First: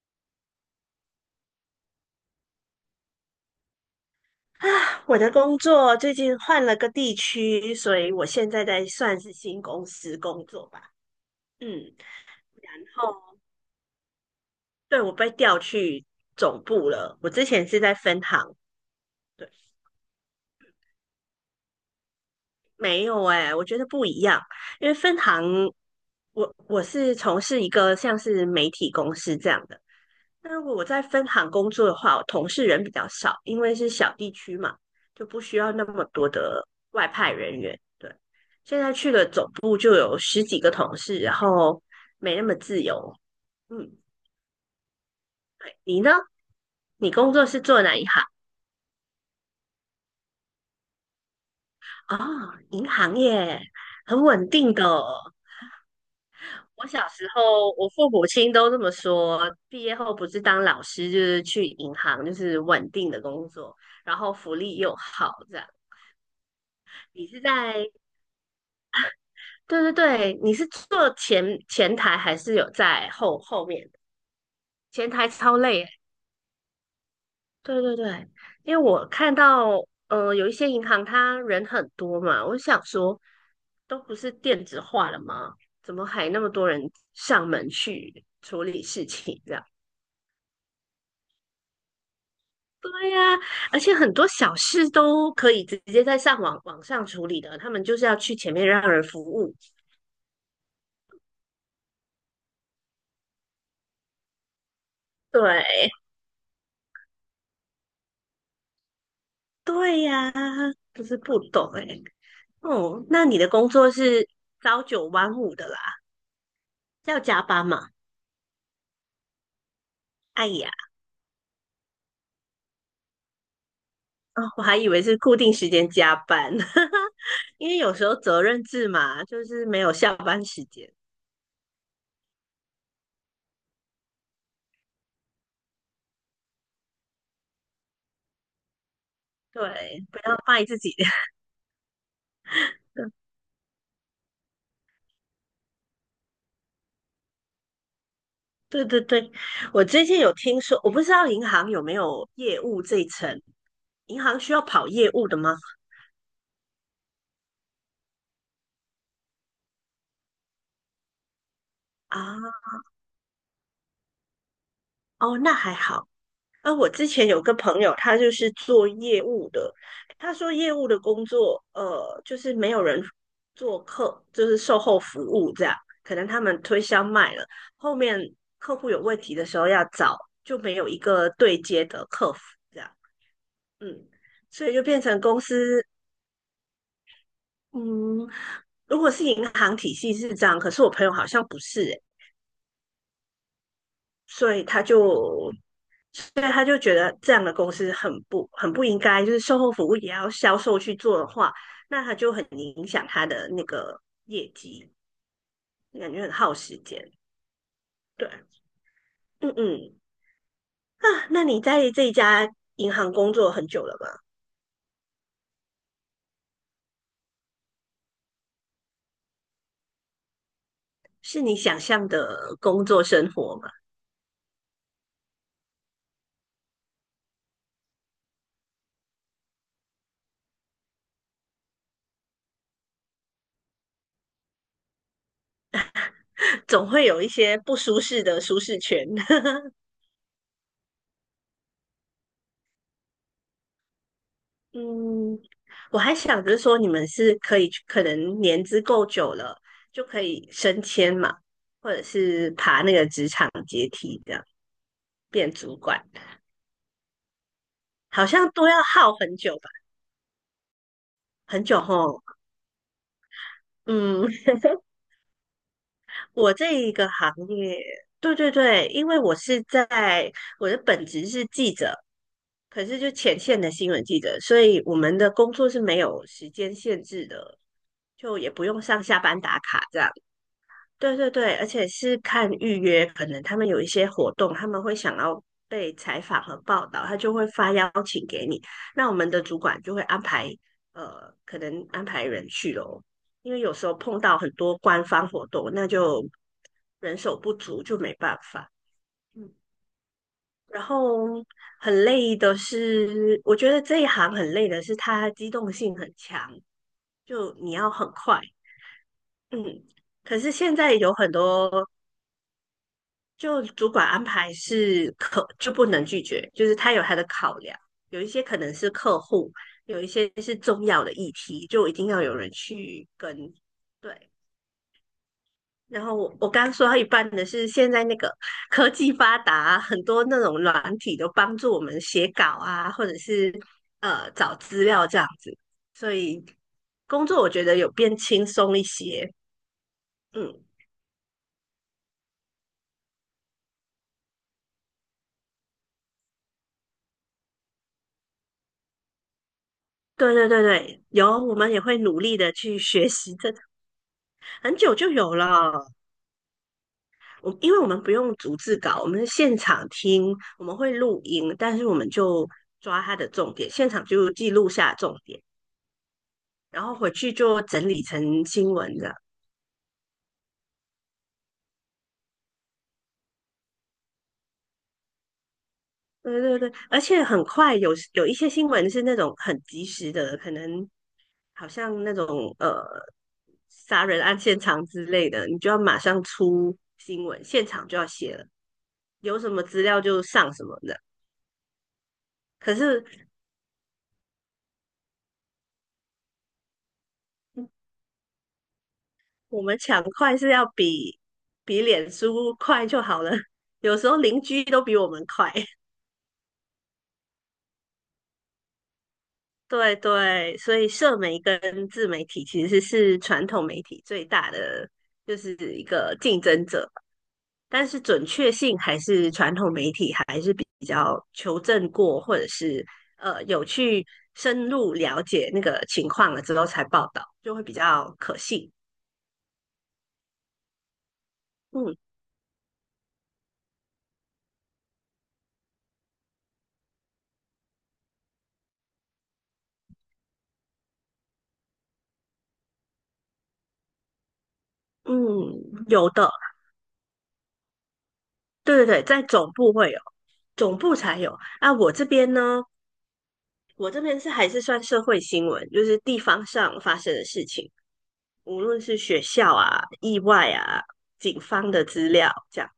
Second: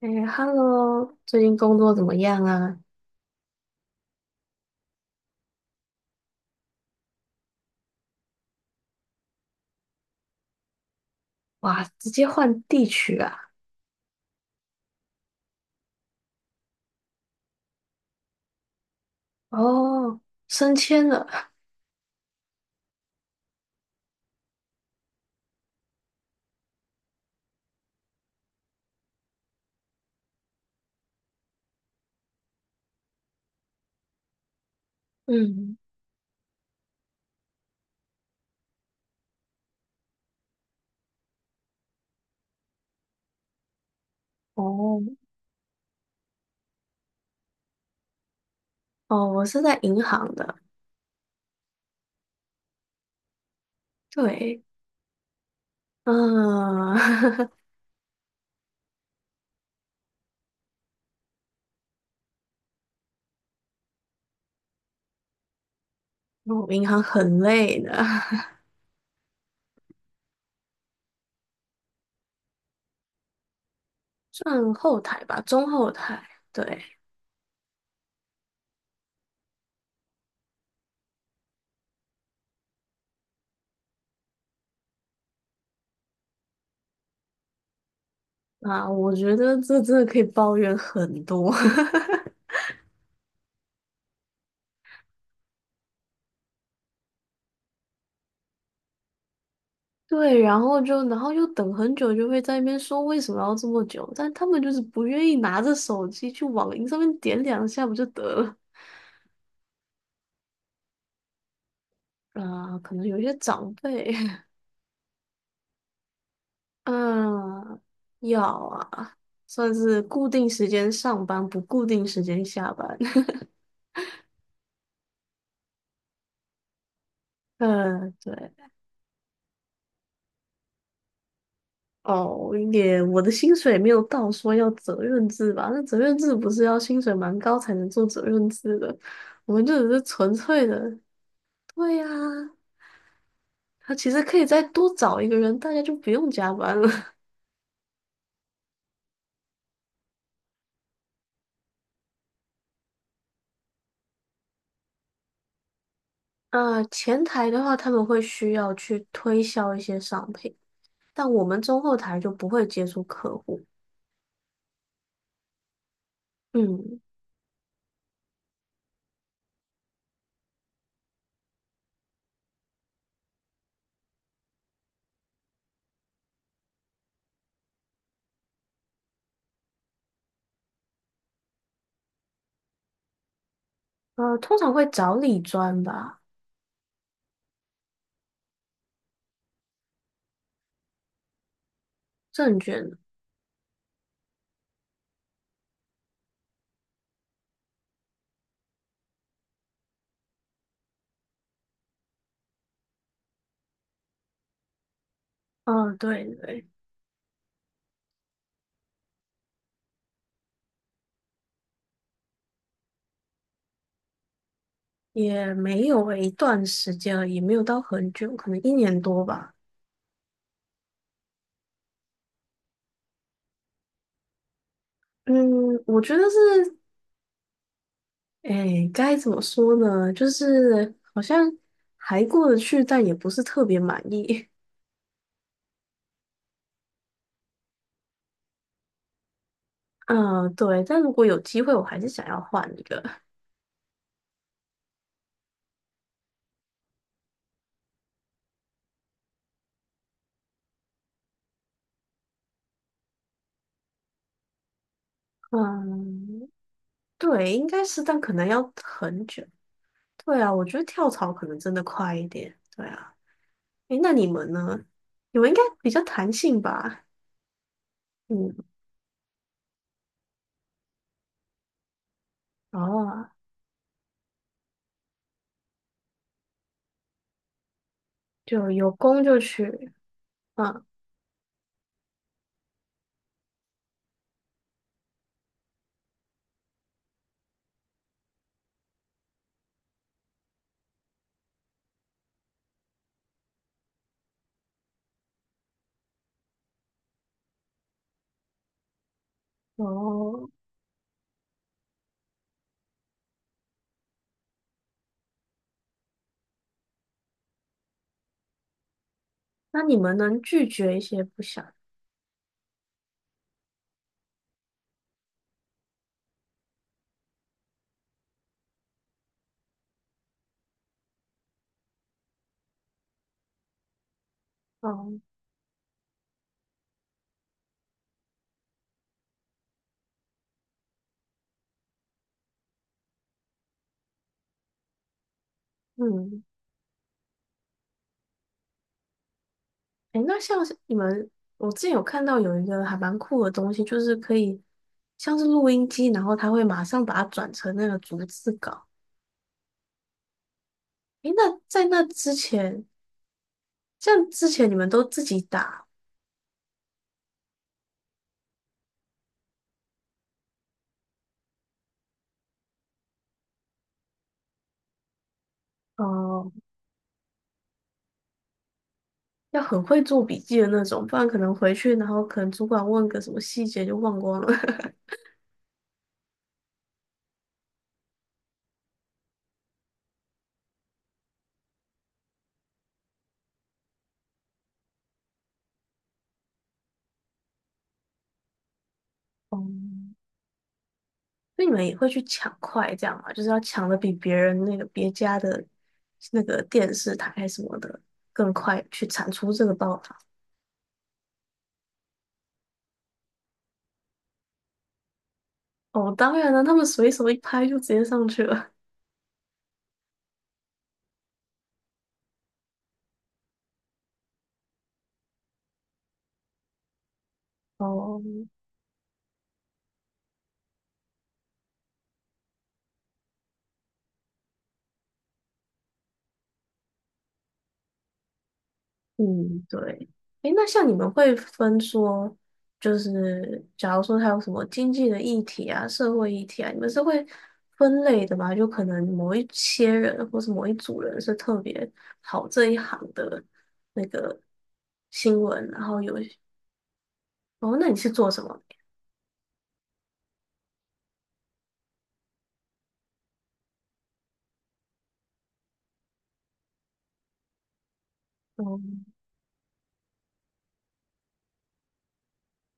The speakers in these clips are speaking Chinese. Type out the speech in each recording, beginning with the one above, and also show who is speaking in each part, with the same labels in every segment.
Speaker 1: 哎，Hello，最近工作怎么样啊？
Speaker 2: 啊，我的工作最近换了个地区，所以我现在在算是新公司工作吧。嗯，
Speaker 1: 哇，直接换
Speaker 2: 然
Speaker 1: 地
Speaker 2: 后
Speaker 1: 区啊！
Speaker 2: 对，我被调去总部了。我之前是在分行，对，
Speaker 1: 哦，升迁了。
Speaker 2: 没有哎、我觉得不一样，因为分行，我是从事一个像是媒体公司这样的。那如果我在分行工作的话，我同事人比较少，因为是小地区嘛，就不需要
Speaker 1: 嗯，
Speaker 2: 那么多的外派人员。对，现在去了总部就有十几个同事，然后没那么自由。嗯，
Speaker 1: 哦，
Speaker 2: 你呢？你工作是做哪一行？
Speaker 1: 哦，我是在银行的。
Speaker 2: 哦，银行业，很稳
Speaker 1: 对，
Speaker 2: 定的哦。我
Speaker 1: 嗯，
Speaker 2: 小时 候，我父母亲都这么说，毕业后不是当老师，就是去银行，就是稳定的工作，然后福利又好，这样。
Speaker 1: 我银行
Speaker 2: 你
Speaker 1: 很
Speaker 2: 是
Speaker 1: 累
Speaker 2: 在
Speaker 1: 的，
Speaker 2: 对对对，你是坐前台还是有在后面？
Speaker 1: 算后
Speaker 2: 前
Speaker 1: 台
Speaker 2: 台
Speaker 1: 吧，
Speaker 2: 超
Speaker 1: 中
Speaker 2: 累欸，
Speaker 1: 后台。对，
Speaker 2: 对对对，因为我看到，有一些银行它人很多嘛，我想说，都不是电子化了吗？怎么还那么多人上门去处理
Speaker 1: 啊，
Speaker 2: 事
Speaker 1: 我觉
Speaker 2: 情这
Speaker 1: 得
Speaker 2: 样？
Speaker 1: 这真的可以抱怨很多。
Speaker 2: 对呀，而且很多小事都可以直接在网上处理的，他们就是要去前面让人服务。
Speaker 1: 对，然后就，然后又等很久，就会在那边说为什么要这么久，但他们就是不愿意拿着
Speaker 2: 对，
Speaker 1: 手机去网银上面点两下不就得了。
Speaker 2: 对呀，就是不懂哎。
Speaker 1: 啊，可
Speaker 2: 哦，
Speaker 1: 能有一
Speaker 2: 那
Speaker 1: 些
Speaker 2: 你的工
Speaker 1: 长
Speaker 2: 作
Speaker 1: 辈，
Speaker 2: 是 朝九晚五的啦，是要加班
Speaker 1: 嗯，
Speaker 2: 嘛？
Speaker 1: 要啊，算是固
Speaker 2: 哎
Speaker 1: 定时
Speaker 2: 呀，
Speaker 1: 间上班，不固定时间下班。
Speaker 2: 哦我还以为是固定时间加班。因为有时
Speaker 1: 嗯，
Speaker 2: 候责
Speaker 1: 对，
Speaker 2: 任制嘛，就是没有下班时间。
Speaker 1: 哦，也我的薪水没有到说要责任制吧？那责任制不是要薪水蛮高才能做责任制的，我们就只是
Speaker 2: 对，不
Speaker 1: 纯
Speaker 2: 要卖
Speaker 1: 粹
Speaker 2: 自己。
Speaker 1: 的，对呀、他其实可以再多找一个人，大家就不用加班了。
Speaker 2: 对对对，我最近有听说，我不知道银行有没有业务这一层，银行需要跑业务的吗？
Speaker 1: 啊，前台的话，他们会需要去推销一些商品。但我们中后台就不
Speaker 2: 啊，
Speaker 1: 会接触客户，
Speaker 2: 哦，那还好。啊，我
Speaker 1: 嗯，
Speaker 2: 之前有个朋友，他就是做业务的。他说业务的工作，就是没有人做客，就是售后服务这样。可能他们推销卖了，后面客户有问题的时候要找，就没有一个对接的客服这样。嗯，
Speaker 1: 通
Speaker 2: 所
Speaker 1: 常
Speaker 2: 以就
Speaker 1: 会
Speaker 2: 变
Speaker 1: 找
Speaker 2: 成公
Speaker 1: 理专
Speaker 2: 司。
Speaker 1: 吧，
Speaker 2: 嗯，如果是银行体系是这样，可是我朋友好像不是欸。
Speaker 1: 证券，
Speaker 2: 所以他就，所以他就觉得这样的公司很不应该，就是售后服务也要销售去做的话，那他就很影响他的那个业绩，
Speaker 1: 嗯、
Speaker 2: 感觉
Speaker 1: 对
Speaker 2: 很耗
Speaker 1: 对，
Speaker 2: 时间。对，嗯嗯，啊，那你在这一家银行工作很久了吗？
Speaker 1: 也没有诶，一段时间了，也没有到很久，可能一年多吧，
Speaker 2: 是你想象的工作生活吗？
Speaker 1: 嗯，我觉得是，哎，该怎么说呢？就是好像还过得去，但也不是特别满意，
Speaker 2: 总会有一些不舒适的舒适圈。
Speaker 1: 嗯、对，但如果有机会，我还是想要换一个，
Speaker 2: 嗯，我还想着说，你们是可以去可能年资够久了，就可以升迁嘛，或者是爬那个职场阶梯，这样变主管，
Speaker 1: 嗯，对，应该是，但
Speaker 2: 好
Speaker 1: 可能
Speaker 2: 像都
Speaker 1: 要
Speaker 2: 要耗
Speaker 1: 很
Speaker 2: 很
Speaker 1: 久。
Speaker 2: 久吧，
Speaker 1: 对啊，我觉得跳槽可能
Speaker 2: 很
Speaker 1: 真
Speaker 2: 久
Speaker 1: 的快
Speaker 2: 吼。
Speaker 1: 一点。对啊，诶，那你
Speaker 2: 嗯，
Speaker 1: 们呢？你们应该比较弹
Speaker 2: 我
Speaker 1: 性
Speaker 2: 这一
Speaker 1: 吧？
Speaker 2: 个行业，对对
Speaker 1: 嗯，
Speaker 2: 对，因为我是在我的本职是记者，可是就
Speaker 1: 哦，
Speaker 2: 前线的新闻记者，所以我们的工作是没有时间限制的，就也不
Speaker 1: 就
Speaker 2: 用
Speaker 1: 有
Speaker 2: 上下
Speaker 1: 空就
Speaker 2: 班打卡
Speaker 1: 去，
Speaker 2: 这样。
Speaker 1: 嗯，
Speaker 2: 对对对，而且是看预约，可能他们有一些活动，他们会想要被采访和报道，他就会发邀请给你。那我们的主管就会安排，可能安排人去咯，因为有时候碰到很多官方活动，那就人手不足，就没办法。嗯，
Speaker 1: 哦，
Speaker 2: 然后很累的是，我觉得这一行很累的是它机动性很强，就你要很快。
Speaker 1: 那
Speaker 2: 嗯，
Speaker 1: 你们
Speaker 2: 可
Speaker 1: 能
Speaker 2: 是
Speaker 1: 拒
Speaker 2: 现在
Speaker 1: 绝一
Speaker 2: 有
Speaker 1: 些
Speaker 2: 很
Speaker 1: 不
Speaker 2: 多。
Speaker 1: 想，
Speaker 2: 就主管安排是可就不能拒绝，就是他有他的考量，有一些可能是客户，有一些是重要的议题，就一定要有人去跟。对，
Speaker 1: 哦，
Speaker 2: 然后我刚说到一半的是，现在那个科技发达啊，很多那种软体都帮助我们写稿啊，或者是找资料这样子，所
Speaker 1: 嗯，
Speaker 2: 以工作我觉得有变轻松一些。
Speaker 1: 诶，那
Speaker 2: 嗯，
Speaker 1: 像是你们，我之前有看到有一个还蛮酷的东西，就是可以像是录音机，然后它会马上把它转成那个逐字稿。
Speaker 2: 对对对对，有，
Speaker 1: 诶，
Speaker 2: 我
Speaker 1: 那
Speaker 2: 们也
Speaker 1: 在
Speaker 2: 会
Speaker 1: 那
Speaker 2: 努
Speaker 1: 之
Speaker 2: 力的去
Speaker 1: 前，
Speaker 2: 学习这，
Speaker 1: 像之前你
Speaker 2: 很
Speaker 1: 们
Speaker 2: 久
Speaker 1: 都
Speaker 2: 就
Speaker 1: 自
Speaker 2: 有
Speaker 1: 己打。
Speaker 2: 了。我因为我们不用逐字稿，我们是现场听，我们会录音，但是我们就抓它的重点，现场就记录下重点，
Speaker 1: 哦，
Speaker 2: 然后回去就整理成新闻的。
Speaker 1: 要很会做笔记的那种，不然可能回去，然后可能主管问个什么细节就忘光了。
Speaker 2: 对对对，而且很快有一些新闻是那种很及时的，可能好像那种杀人案现场之类的，你就要马上出新闻，现场就要写了，有什么
Speaker 1: 哦，
Speaker 2: 资料就上什么的。
Speaker 1: 那你们也会去抢
Speaker 2: 可
Speaker 1: 快
Speaker 2: 是
Speaker 1: 这样吗？就是要抢的比别人那个别家的那个电视台什么的更快，去产出
Speaker 2: 我
Speaker 1: 这个
Speaker 2: 们
Speaker 1: 报
Speaker 2: 抢
Speaker 1: 道。
Speaker 2: 快是要比脸书快就好了，有时候邻居都比我们快。
Speaker 1: 哦，当然了，他们随手一拍就直接上去了。
Speaker 2: 对对，所以社媒跟自媒体其实是传统媒体最大的就是一个竞争者，但是
Speaker 1: 哦，
Speaker 2: 准确性还是传统媒体还是比较求证过，或者是有去深入了解那个情况了之后才报道，就会比较可信。
Speaker 1: 嗯，对。诶，那像你们会分
Speaker 2: 嗯
Speaker 1: 说，就是假如说他有什么经济的议题啊、社会议题啊，你们是会分类的吗？就可能某一些人或是某一组人是特别好这一行的那个新
Speaker 2: 嗯，
Speaker 1: 闻，然后
Speaker 2: 有
Speaker 1: 有一
Speaker 2: 的，
Speaker 1: 些哦，那你是做什么
Speaker 2: 对对对，在总部会。有。总部才有啊。我这边呢，我这边是还是算社会新闻，就是地方上发生的事情，无
Speaker 1: 的哦
Speaker 2: 论是学校啊、意外啊、警方的资料这样。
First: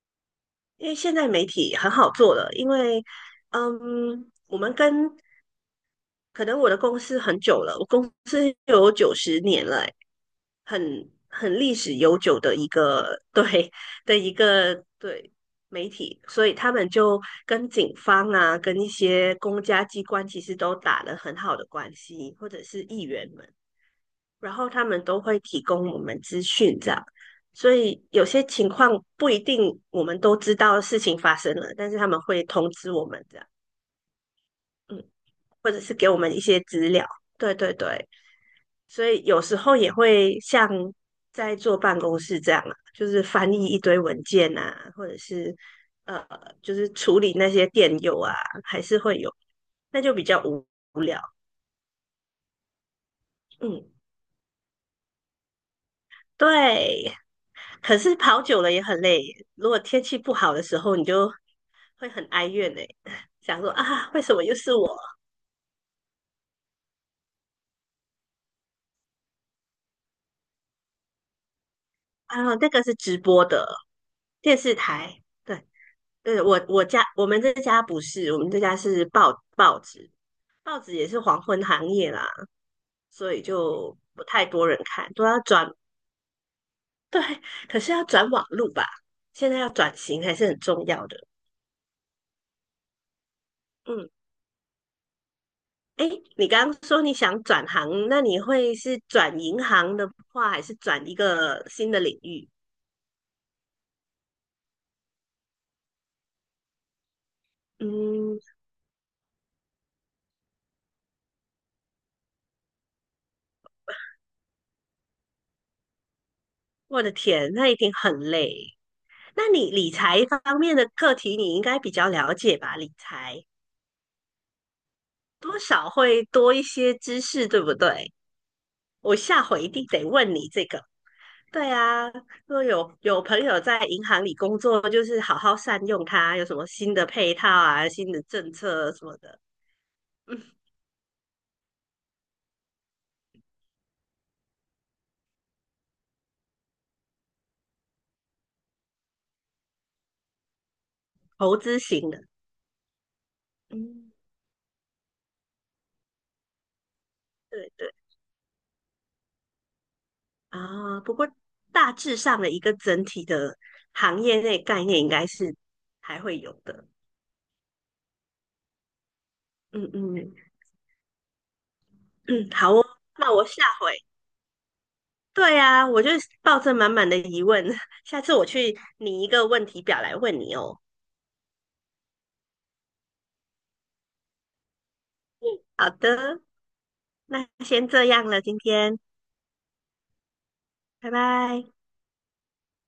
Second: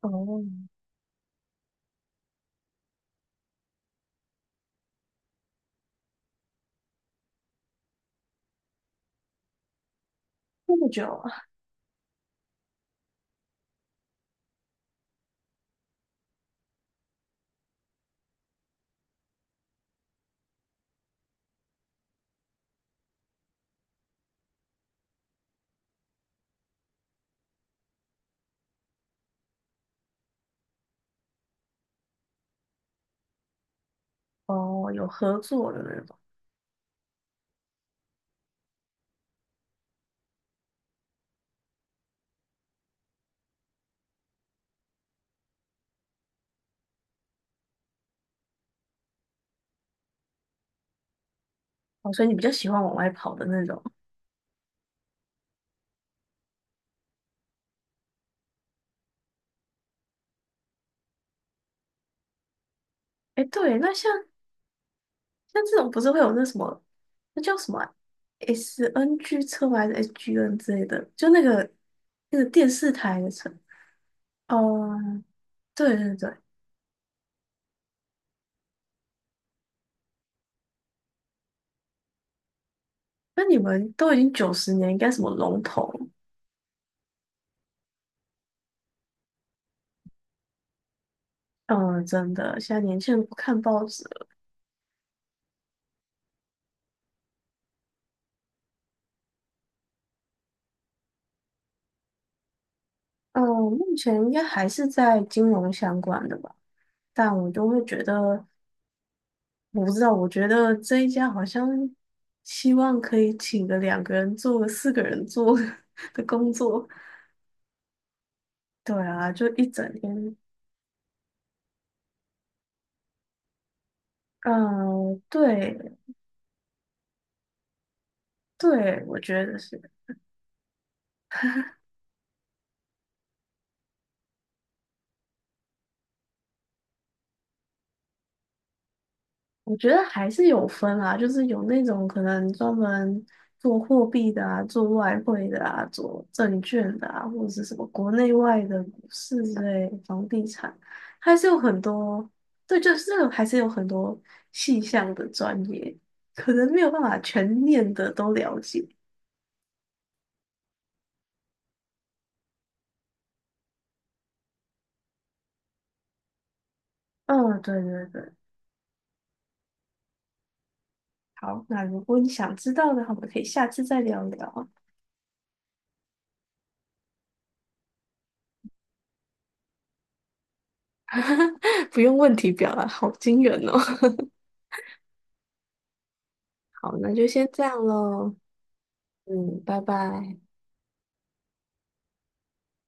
Speaker 1: 哦，
Speaker 2: 因为现在媒体很好做了，因为嗯，我们跟可能我的公司很久了，我公司有90年了、欸，
Speaker 1: 这么久
Speaker 2: 很
Speaker 1: 啊？
Speaker 2: 很历史悠久的一个 对的一个对媒体，所以他们就跟警方啊，跟一些公家机关其实都打了很好的关系，或者是议员们，然后他们都会提供我们资讯这样。所以有些情况不一定我们都知道事情发生了，但是他们会通知我们这样，
Speaker 1: 哦，
Speaker 2: 嗯，
Speaker 1: 有合
Speaker 2: 或
Speaker 1: 作
Speaker 2: 者
Speaker 1: 的
Speaker 2: 是
Speaker 1: 那
Speaker 2: 给
Speaker 1: 种，
Speaker 2: 我们一些资料。对对对，所以有时候也会像在坐办公室这样啊，就是翻译一堆文件啊，或者是呃，就是处理那些电邮啊，还是会有，那就比较无聊。
Speaker 1: 哦，所以你比较喜欢往外跑的那种。
Speaker 2: 嗯，对。可是跑久了也很累，如果天气不好的时候，你就会很哀怨哎、
Speaker 1: 诶，
Speaker 2: 想说
Speaker 1: 对，那像。
Speaker 2: 啊，为什么又是我？
Speaker 1: 像这种不是会有那什么，那叫什么啊？SNG 车吗？还是 SGN 之类的？就那个
Speaker 2: 啊，
Speaker 1: 电
Speaker 2: 那个
Speaker 1: 视
Speaker 2: 是直
Speaker 1: 台的
Speaker 2: 播
Speaker 1: 车。
Speaker 2: 的电视
Speaker 1: 哦，
Speaker 2: 台。对，
Speaker 1: 对对对，
Speaker 2: 对，我我家我们这家不是，我们这家是报纸，报纸也是黄昏行业啦，所以
Speaker 1: 那你们
Speaker 2: 就
Speaker 1: 都已
Speaker 2: 不
Speaker 1: 经
Speaker 2: 太
Speaker 1: 九
Speaker 2: 多
Speaker 1: 十
Speaker 2: 人
Speaker 1: 年，应该
Speaker 2: 看，
Speaker 1: 什
Speaker 2: 都
Speaker 1: 么
Speaker 2: 要
Speaker 1: 龙
Speaker 2: 转，
Speaker 1: 头？
Speaker 2: 对，可是要转网路吧，现在要转型还是很重要的。
Speaker 1: 嗯，真的，现在年轻人不看报纸
Speaker 2: 嗯，
Speaker 1: 了
Speaker 2: 哎，你刚刚说你想转行，那你会是转银行的话，还是转一个新的领域？
Speaker 1: 嗯，目前应该还是在金融相关的吧，但我就会觉
Speaker 2: 嗯，
Speaker 1: 得，我不知道，我觉得这一家好像希望可以请个两个人做，四个人做 的工作。
Speaker 2: 我的天，那一定很累。
Speaker 1: 对啊，
Speaker 2: 那
Speaker 1: 就一
Speaker 2: 你
Speaker 1: 整
Speaker 2: 理财
Speaker 1: 天，
Speaker 2: 方面的课题，你应该比较了解吧？理财
Speaker 1: 嗯、
Speaker 2: 多少
Speaker 1: 对
Speaker 2: 会多一些知识，对不对？
Speaker 1: 对，
Speaker 2: 我
Speaker 1: 我
Speaker 2: 下
Speaker 1: 觉得
Speaker 2: 回一
Speaker 1: 是，
Speaker 2: 定得问你这个。对啊，如果有朋友在银行里工作，就是好好善用它，有什么新的配套啊、新的政策什么的，
Speaker 1: 我觉得还
Speaker 2: 嗯，
Speaker 1: 是有分啊，就是有那种可能专门做货币的啊，做外汇的啊，做证券的啊，或者是什么国内外的股市之类，房地产，还是有
Speaker 2: 投资
Speaker 1: 很
Speaker 2: 型的，
Speaker 1: 多，对，就是这个还是有很
Speaker 2: 嗯，
Speaker 1: 多细项的专业，可能没有办法全
Speaker 2: 对
Speaker 1: 面
Speaker 2: 对
Speaker 1: 的都了解。
Speaker 2: 啊。不过大致上的一个整体的行业内概念应该是还会有的，
Speaker 1: 嗯，对对对，
Speaker 2: 嗯嗯
Speaker 1: 好，那如果你
Speaker 2: 嗯，
Speaker 1: 想
Speaker 2: 好
Speaker 1: 知
Speaker 2: 哦，
Speaker 1: 道的话，我们
Speaker 2: 那
Speaker 1: 可以
Speaker 2: 我下
Speaker 1: 下次
Speaker 2: 回。
Speaker 1: 再聊聊。
Speaker 2: 对啊，我就抱着满满的疑问，下次我去拟一个问题表来问你哦。
Speaker 1: 不用问题表了，好惊人哦。
Speaker 2: 好的，
Speaker 1: 好，那就先
Speaker 2: 那
Speaker 1: 这样
Speaker 2: 先这样
Speaker 1: 喽。
Speaker 2: 了，今天，
Speaker 1: 嗯，拜拜。
Speaker 2: 拜拜。